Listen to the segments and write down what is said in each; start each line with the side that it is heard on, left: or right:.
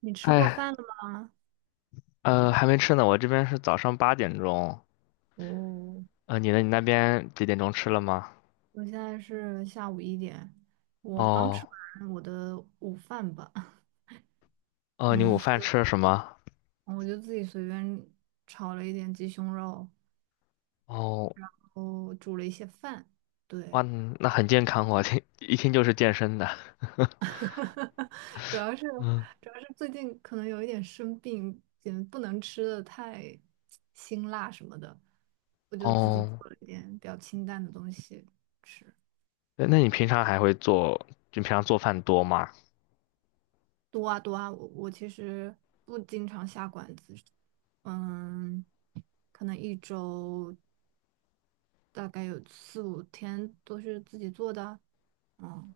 right: 你吃过
left: 哎，
right: 饭了吗？
left: 还没吃呢，我这边是早上8点钟。
right: 哦，
left: 你呢？你那边几点钟吃了吗？
right: 我现在是下午一点，我刚吃
left: 哦，
right: 完我的午饭吧。
left: 哦，你午
right: 嗯，吃
left: 饭
right: 了，
left: 吃了什么？
right: 我就自己随便炒了一点鸡胸肉，
left: 哦，
right: 然后煮了一些饭。
left: 哇，
right: 对，
left: 那很健康哦，听一听就是健身的。
right: 主要是
left: 嗯，
right: 主要是最近可能有一点生病，也不能吃的太辛辣什么的，我就自己
left: 哦，
right: 做了一点比较清淡的东西。吃。
left: 那你平常还会做？就平常做饭多吗？
right: 多啊多啊，我其实不经常下馆子，嗯，可能一周大概有四五天都是自己做的，嗯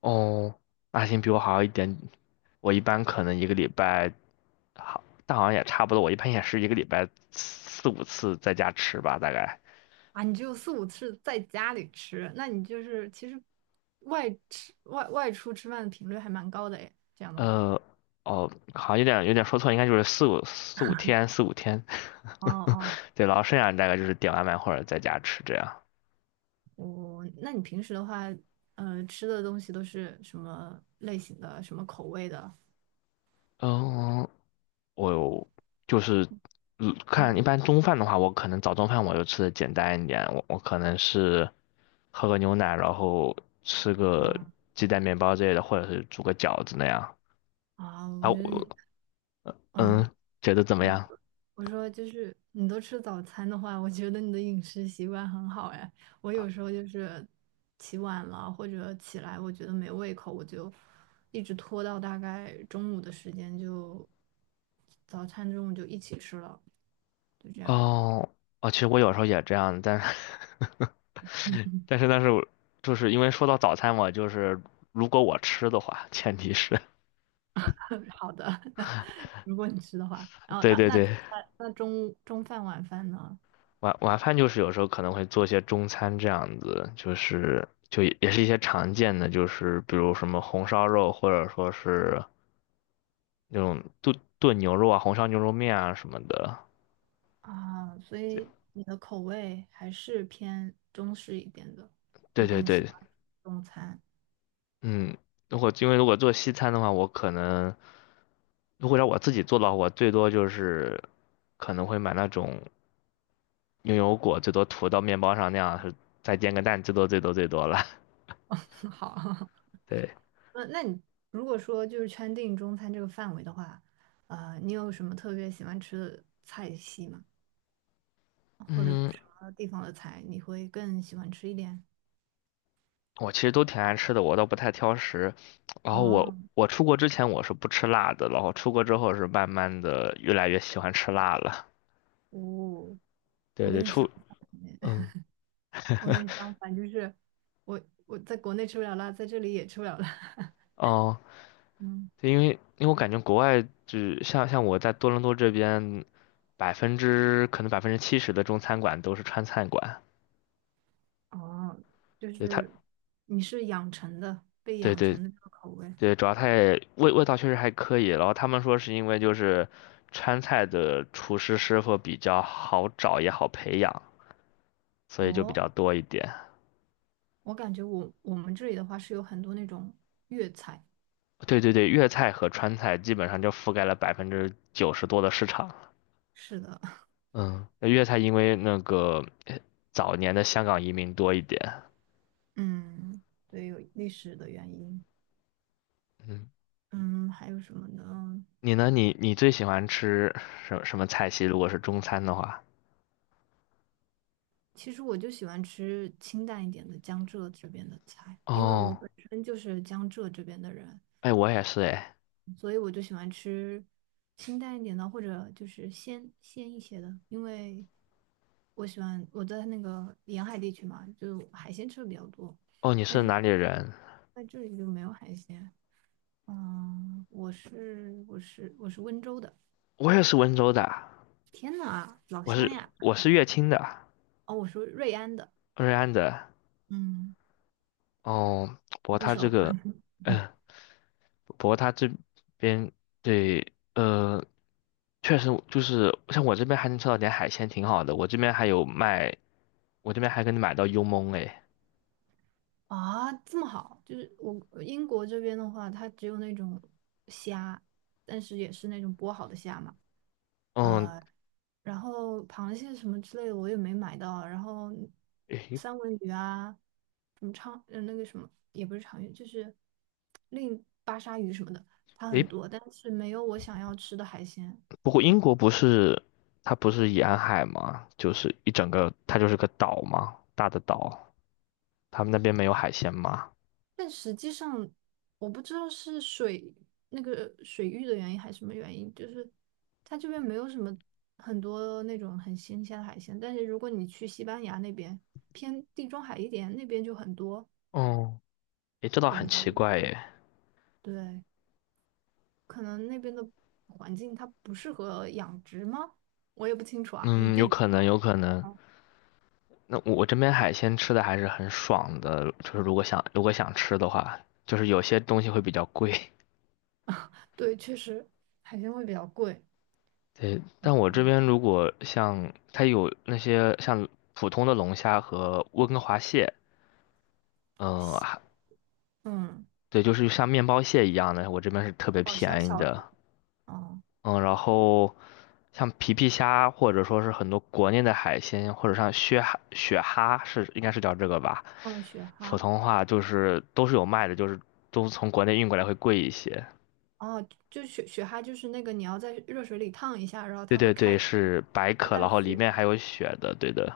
left: 哦，那行，比我好一点。我一般可能一个礼拜，好，但好像也差不多。我一般也是一个礼拜四五次在家吃吧，大概。
right: 啊，你只有四五次在家里吃，那你就是其实外出吃饭的频率还蛮高的诶，这样的话，
left: 呃，哦，好，像有点说错，应该就是四五天，四五天。
right: 哦 哦，
left: 对，然后剩下大概就是点外卖或者在家吃这样。
right: 那你平时的话，呃，吃的东西都是什么类型的，什么口味的？
left: 嗯，我有就是看一
right: 嗯
left: 般中饭的话，我可能早中饭我就吃的简单一点，我可能是喝个牛奶，然后吃个
right: 啊
left: 鸡蛋面包之类的，或者是煮个饺子那样。
right: 我
left: 啊，
right: 觉得你，嗯。
left: 嗯，觉得怎么
right: 我。
left: 样？
right: 我说就是你都吃早餐的话，我觉得你的饮食习惯很好哎。我有时候就是起晚了或者起来，我觉得没胃口，我就一直拖到大概中午的时间就早餐中午就一起吃了，就这样。
left: 哦，哦，其实我有时候也这样，但是 但是我就是因为说到早餐嘛，就是如果我吃的话，前提是
right: 好的，如果你吃的话，然 后
left: 对
right: 那
left: 对
right: 那
left: 对，
right: 那中午中饭晚饭呢？
left: 晚饭就是有时候可能会做一些中餐这样子，就是也是一些常见的，就是比如什么红烧肉，或者说是那种炖炖牛肉啊、红烧牛肉面啊什么的。
right: 啊，所以你的口味还是偏中式一点的，
left: 对
right: 你
left: 对
right: 更喜
left: 对，
right: 欢中餐。
left: 嗯，如果做西餐的话，我可能。如果让我自己做的话，我最多就是可能会买那种牛油果，最多涂到面包上那样，是再煎个蛋，最多最多最多了。
right: 好。
left: 对，
right: 那你如果说就是圈定中餐这个范围的话，呃，你有什么特别喜欢吃的菜系吗？或者
left: 嗯，
right: 什么地方的菜你会更喜欢吃一点？
left: 我其实都挺爱吃的，我倒不太挑食。然后我
right: 啊，
left: 我出国之前我是不吃辣的，然后出国之后是慢慢的越来越喜欢吃辣了。
right: 哦，
left: 对
right: 我
left: 对，
right: 跟你相反耶
left: 嗯
right: 我跟你相反，就是我我在国内吃不了辣，在这里也吃不了辣。
left: 哦，
right: 嗯，
left: 对，因为我感觉国外就像我在多伦多这边，70%的中餐馆都是川菜馆，
right: 哦，就
left: 对它。
right: 是你是养成的，被
left: 对
right: 养
left: 对
right: 成的这个口味。
left: 对，主要它也味道确实还可以，然后他们说是因为就是川菜的厨师师傅比较好找也好培养，所以就比
right: 哦，
left: 较多一点。
right: 我感觉我们这里的话是有很多那种粤菜。
left: 对对对，粤菜和川菜基本上就覆盖了90%多的市场。
right: 是的。
left: 嗯，那粤菜因为那个早年的香港移民多一点。
right: 嗯，对，有历史的原因。
left: 嗯，
right: 嗯，还有什么呢？
left: 你呢？你最喜欢吃什么菜系？如果是中餐的话，
right: 其实我就喜欢吃清淡一点的江浙这边的菜，因为我
left: 哦，
right: 本身就是江浙这边的人，
left: 哎，我也是哎，
right: 所以我就喜欢吃清淡一点的，或者就是鲜鲜一些的，因为我喜欢我在那个沿海地区嘛，就海鲜吃的比较多，
left: 哦，你是哪里人？
right: 在这里就没有海鲜。嗯，我是温州的，
left: 我也是温州的。
right: 天呐，老
left: 我
right: 乡
left: 是
right: 呀！
left: 我是乐清的，
right: 哦，我是瑞安的。
left: 瑞安的。
right: 嗯。
left: 哦，不过
right: 不
left: 他这
right: 熟。
left: 个，嗯、不过他这边对，确实就是像我这边还能吃到点海鲜，挺好的。我这边还有卖，我这边还给你买到幽焖哎。
right: 啊，这么好，就是我呃英国这边的话，它只有那种虾，但是也是那种剥好的虾嘛，
left: 嗯，
right: 呃，然后螃蟹什么之类的我也没买到，然后
left: 诶
right: 三文鱼啊，什么长，呃，那个什么也不是长鱼，就是另巴沙鱼什么的，它
left: 诶，
right: 很多，但是没有我想要吃的海鲜。
left: 不过英国不是它不是沿海吗？就是一整个它就是个岛嘛，大的岛。他们那边没有海鲜吗？
right: 但实际上，我不知道是那个水域的原因还是什么原因，就是它这边没有什么很多那种很新鲜的海鲜。但是如果你去西班牙那边，偏地中海一点，那边就很多。
left: 哦，诶，这倒
right: 我不
left: 很
right: 知道
left: 奇
right: 为
left: 怪
right: 什么，
left: 耶。
right: 对，可能那边的环境它不适合养殖吗？我也不清楚啊，因为
left: 嗯，有
right: 地理不
left: 可
right: 太。
left: 能，有可能。
right: 好。
left: 那我这边海鲜吃的还是很爽的，就是如果想吃的话，就是有些东西会比较贵。
right: 对，确实海鲜会比较贵。
left: 对，但我这边如果像它有那些像普通的龙虾和温哥华蟹，嗯，还
right: 嗯，
left: 对，就是像面包蟹一样的，我这边是特别
right: 哦，小
left: 便宜
right: 小的，
left: 的。
right: 哦，
left: 嗯，然后像皮皮虾或者说是很多国内的海鲜，或者像雪蛤、雪蛤应该是叫这个吧，
right: 嗯，雪
left: 普
right: 蛤。
left: 通话就是都是有卖的，就是都从国内运过来会贵一些。
right: 哦，就雪蛤就是那个你要在热水里烫一下，然后
left: 对
right: 它会
left: 对
right: 开，
left: 对，是白
right: 它
left: 壳，然
right: 带
left: 后里
right: 血。
left: 面还有血的，对的。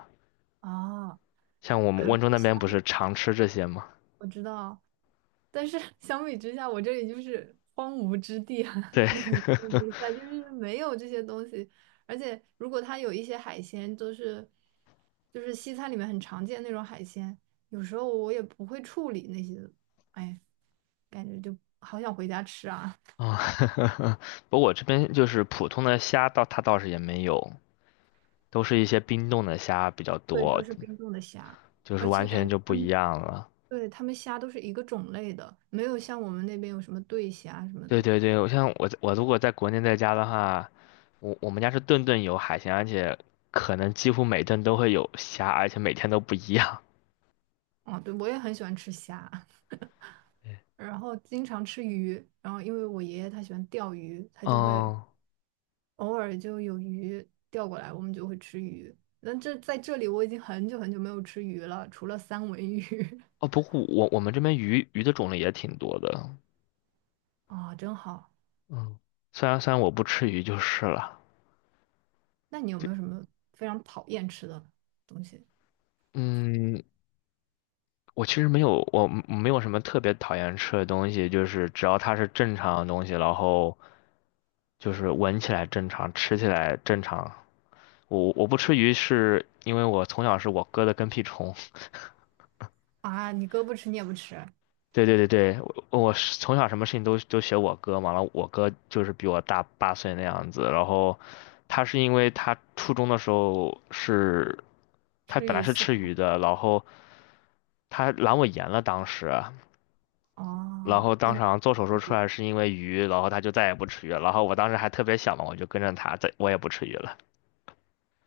right: 哦，
left: 像我们
right: 啊，
left: 温州
right: 那
left: 那边
right: 相
left: 不
right: 比
left: 是常吃这些吗？
right: 我知道，但是 相比之下，我这里就是荒芜之地啊，
left: 对，
right: 跟你这个比赛就是没有这些东西，而且如果它有一些海鲜，都是就是西餐里面很常见那种海鲜，有时候我也不会处理那些，哎，感觉就好想回家吃啊。
left: 啊，不过我这边就是普通的虾倒它倒是也没有，都是一些冰冻的虾比较
right: 对，都
left: 多，
right: 是冰冻的虾，
left: 就是
right: 而
left: 完
right: 且感
left: 全
right: 觉
left: 就不
right: 他
left: 一
right: 们。
left: 样了。
right: 对，他们虾都是一个种类的，没有像我们那边有什么对虾什么
left: 对
right: 的。
left: 对对，像我如果在国内在家的话，我们家是顿顿有海鲜，而且可能几乎每顿都会有虾，而且每天都不一样。
right: 哦，对，我也很喜欢吃虾，
left: 嗯，
right: 然后经常吃鱼，然后因为我爷爷他喜欢钓鱼，他就会
left: 哦，
right: 偶尔就有鱼钓过来，我们就会吃鱼。那这在这里我已经很久很久没有吃鱼了，除了三文鱼
left: 哦不过我们这边鱼的种类也挺多的，
right: 啊，真好。
left: 嗯，虽然我不吃鱼就是了。
right: 那你有没有什么非常讨厌吃的东西
left: 嗯，我其实没有，我没有什么特别讨厌吃的东西，就是只要它是正常的东西，然后就是闻起来正常，吃起来正常。我不吃鱼是因为我从小是我哥的跟屁虫。
right: 啊？你哥不吃，你也不吃，
left: 对对对对，我是从小什么事情都学我哥嘛，然后我哥就是比我大8岁那样子，然后他是因为他初中的时候是，他
right: 吃
left: 本来
right: 鱼
left: 是
right: 刺
left: 吃
right: 卡
left: 鱼的，然后他阑尾炎了当时，然
right: 哦。
left: 后
right: 因
left: 当时
right: 为
left: 好像做手术出来是因为鱼，然后他就再也不吃鱼了，然后我当时还特别小嘛，我就跟着他，在我也不吃鱼了。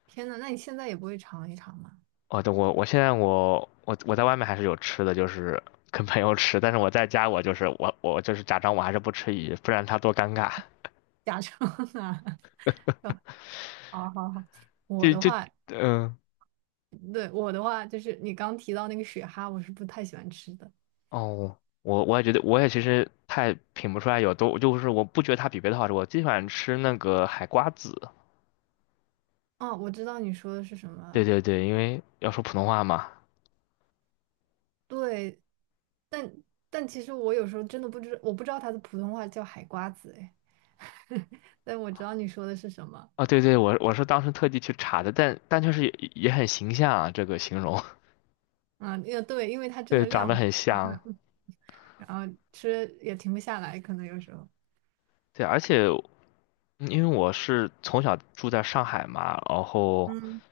right: 天呐，那你现在也不会尝一尝吗？
left: 哦，对，我现在我在外面还是有吃的，就是跟朋友吃，但是我在家我就是假装我还是不吃鱼，不然他多尴尬。
right: 假装啊，哦好好好，我
left: 就
right: 的
left: 就
right: 话，
left: 嗯、
right: 对，我的话就是你刚提到那个雪蛤，我是不太喜欢吃的。
left: 哦，我也觉得，我也其实太品不出来有多，就是我不觉得它比别的好吃。我最喜欢吃那个海瓜子。
right: 哦，我知道你说的是什
left: 对
right: 么，
left: 对对，因为要说普通话嘛。
right: 对，但但其实我有时候真的不知，我不知道它的普通话叫海瓜子，哎，但我知道你说的是什么。
left: 啊、对对，我是当时特地去查的，但确实也很形象啊，这个形容，
right: 啊，也对，因为它 真的
left: 对，长
right: 量
left: 得
right: 很大，
left: 很像。
right: 然后吃也停不下来，可能有时候。
left: 对，而且因为我是从小住在上海嘛，然后
right: 嗯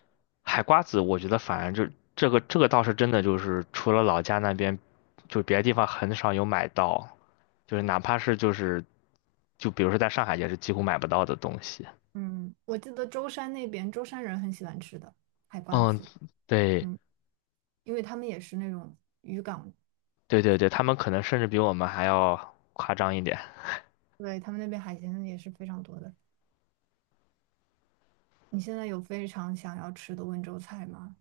left: 海瓜子，我觉得反正就这个倒是真的，就是除了老家那边，就别的地方很少有买到。就是哪怕是就是，就比如说在上海也是几乎买不到的东西。
right: 嗯，我记得舟山那边舟山人很喜欢吃的海瓜
left: 嗯，
right: 子，
left: 对
right: 嗯，因为他们也是那种渔港。
left: 对对对，他们可能甚至比我们还要夸张一点。
right: 对，他们那边海鲜也是非常多的。你现在有非常想要吃的温州菜吗？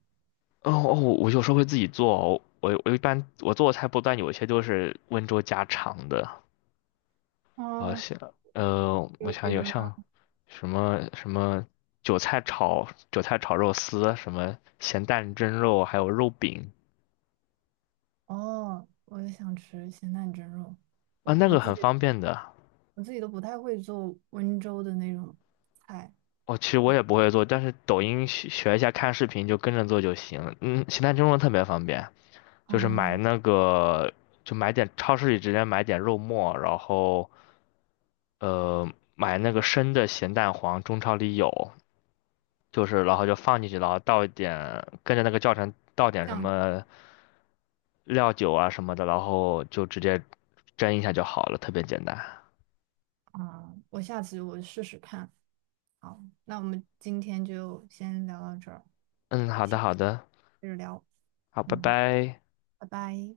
left: 哦哦，我有时候会自己做哦我一般我做的菜不但有些都是温州家常的，啊
right: 哦，比
left: 我
right: 如比
left: 想有
right: 如呢？
left: 像什么什么韭菜炒肉丝，什么咸蛋蒸肉，还有肉饼
right: 哦，我也想吃咸蛋蒸肉。
left: 啊，
right: 我
left: 那
right: 我
left: 个
right: 自
left: 很
right: 己
left: 方便的。
right: 我自己都不太会做温州的那种菜。
left: 哦，其实我也不会做，但是抖音学学一下，看视频就跟着做就行。嗯，形态蒸笼特别方便，就是买
right: 嗯，
left: 那个，就买点超市里直接买点肉末，然后呃买那个生的咸蛋黄，中超里有，就是然后就放进去，然后倒一点，跟着那个教程倒点什
right: 酱油。
left: 么料酒啊什么的，然后就直接蒸一下就好了，特别简单。
right: 嗯，我下次我试试看。好，那我们今天就先聊到这儿，
left: 嗯，好的
right: 下次
left: 好的，
right: 接着聊。
left: 好，拜
right: 嗯，
left: 拜。
right: 拜拜。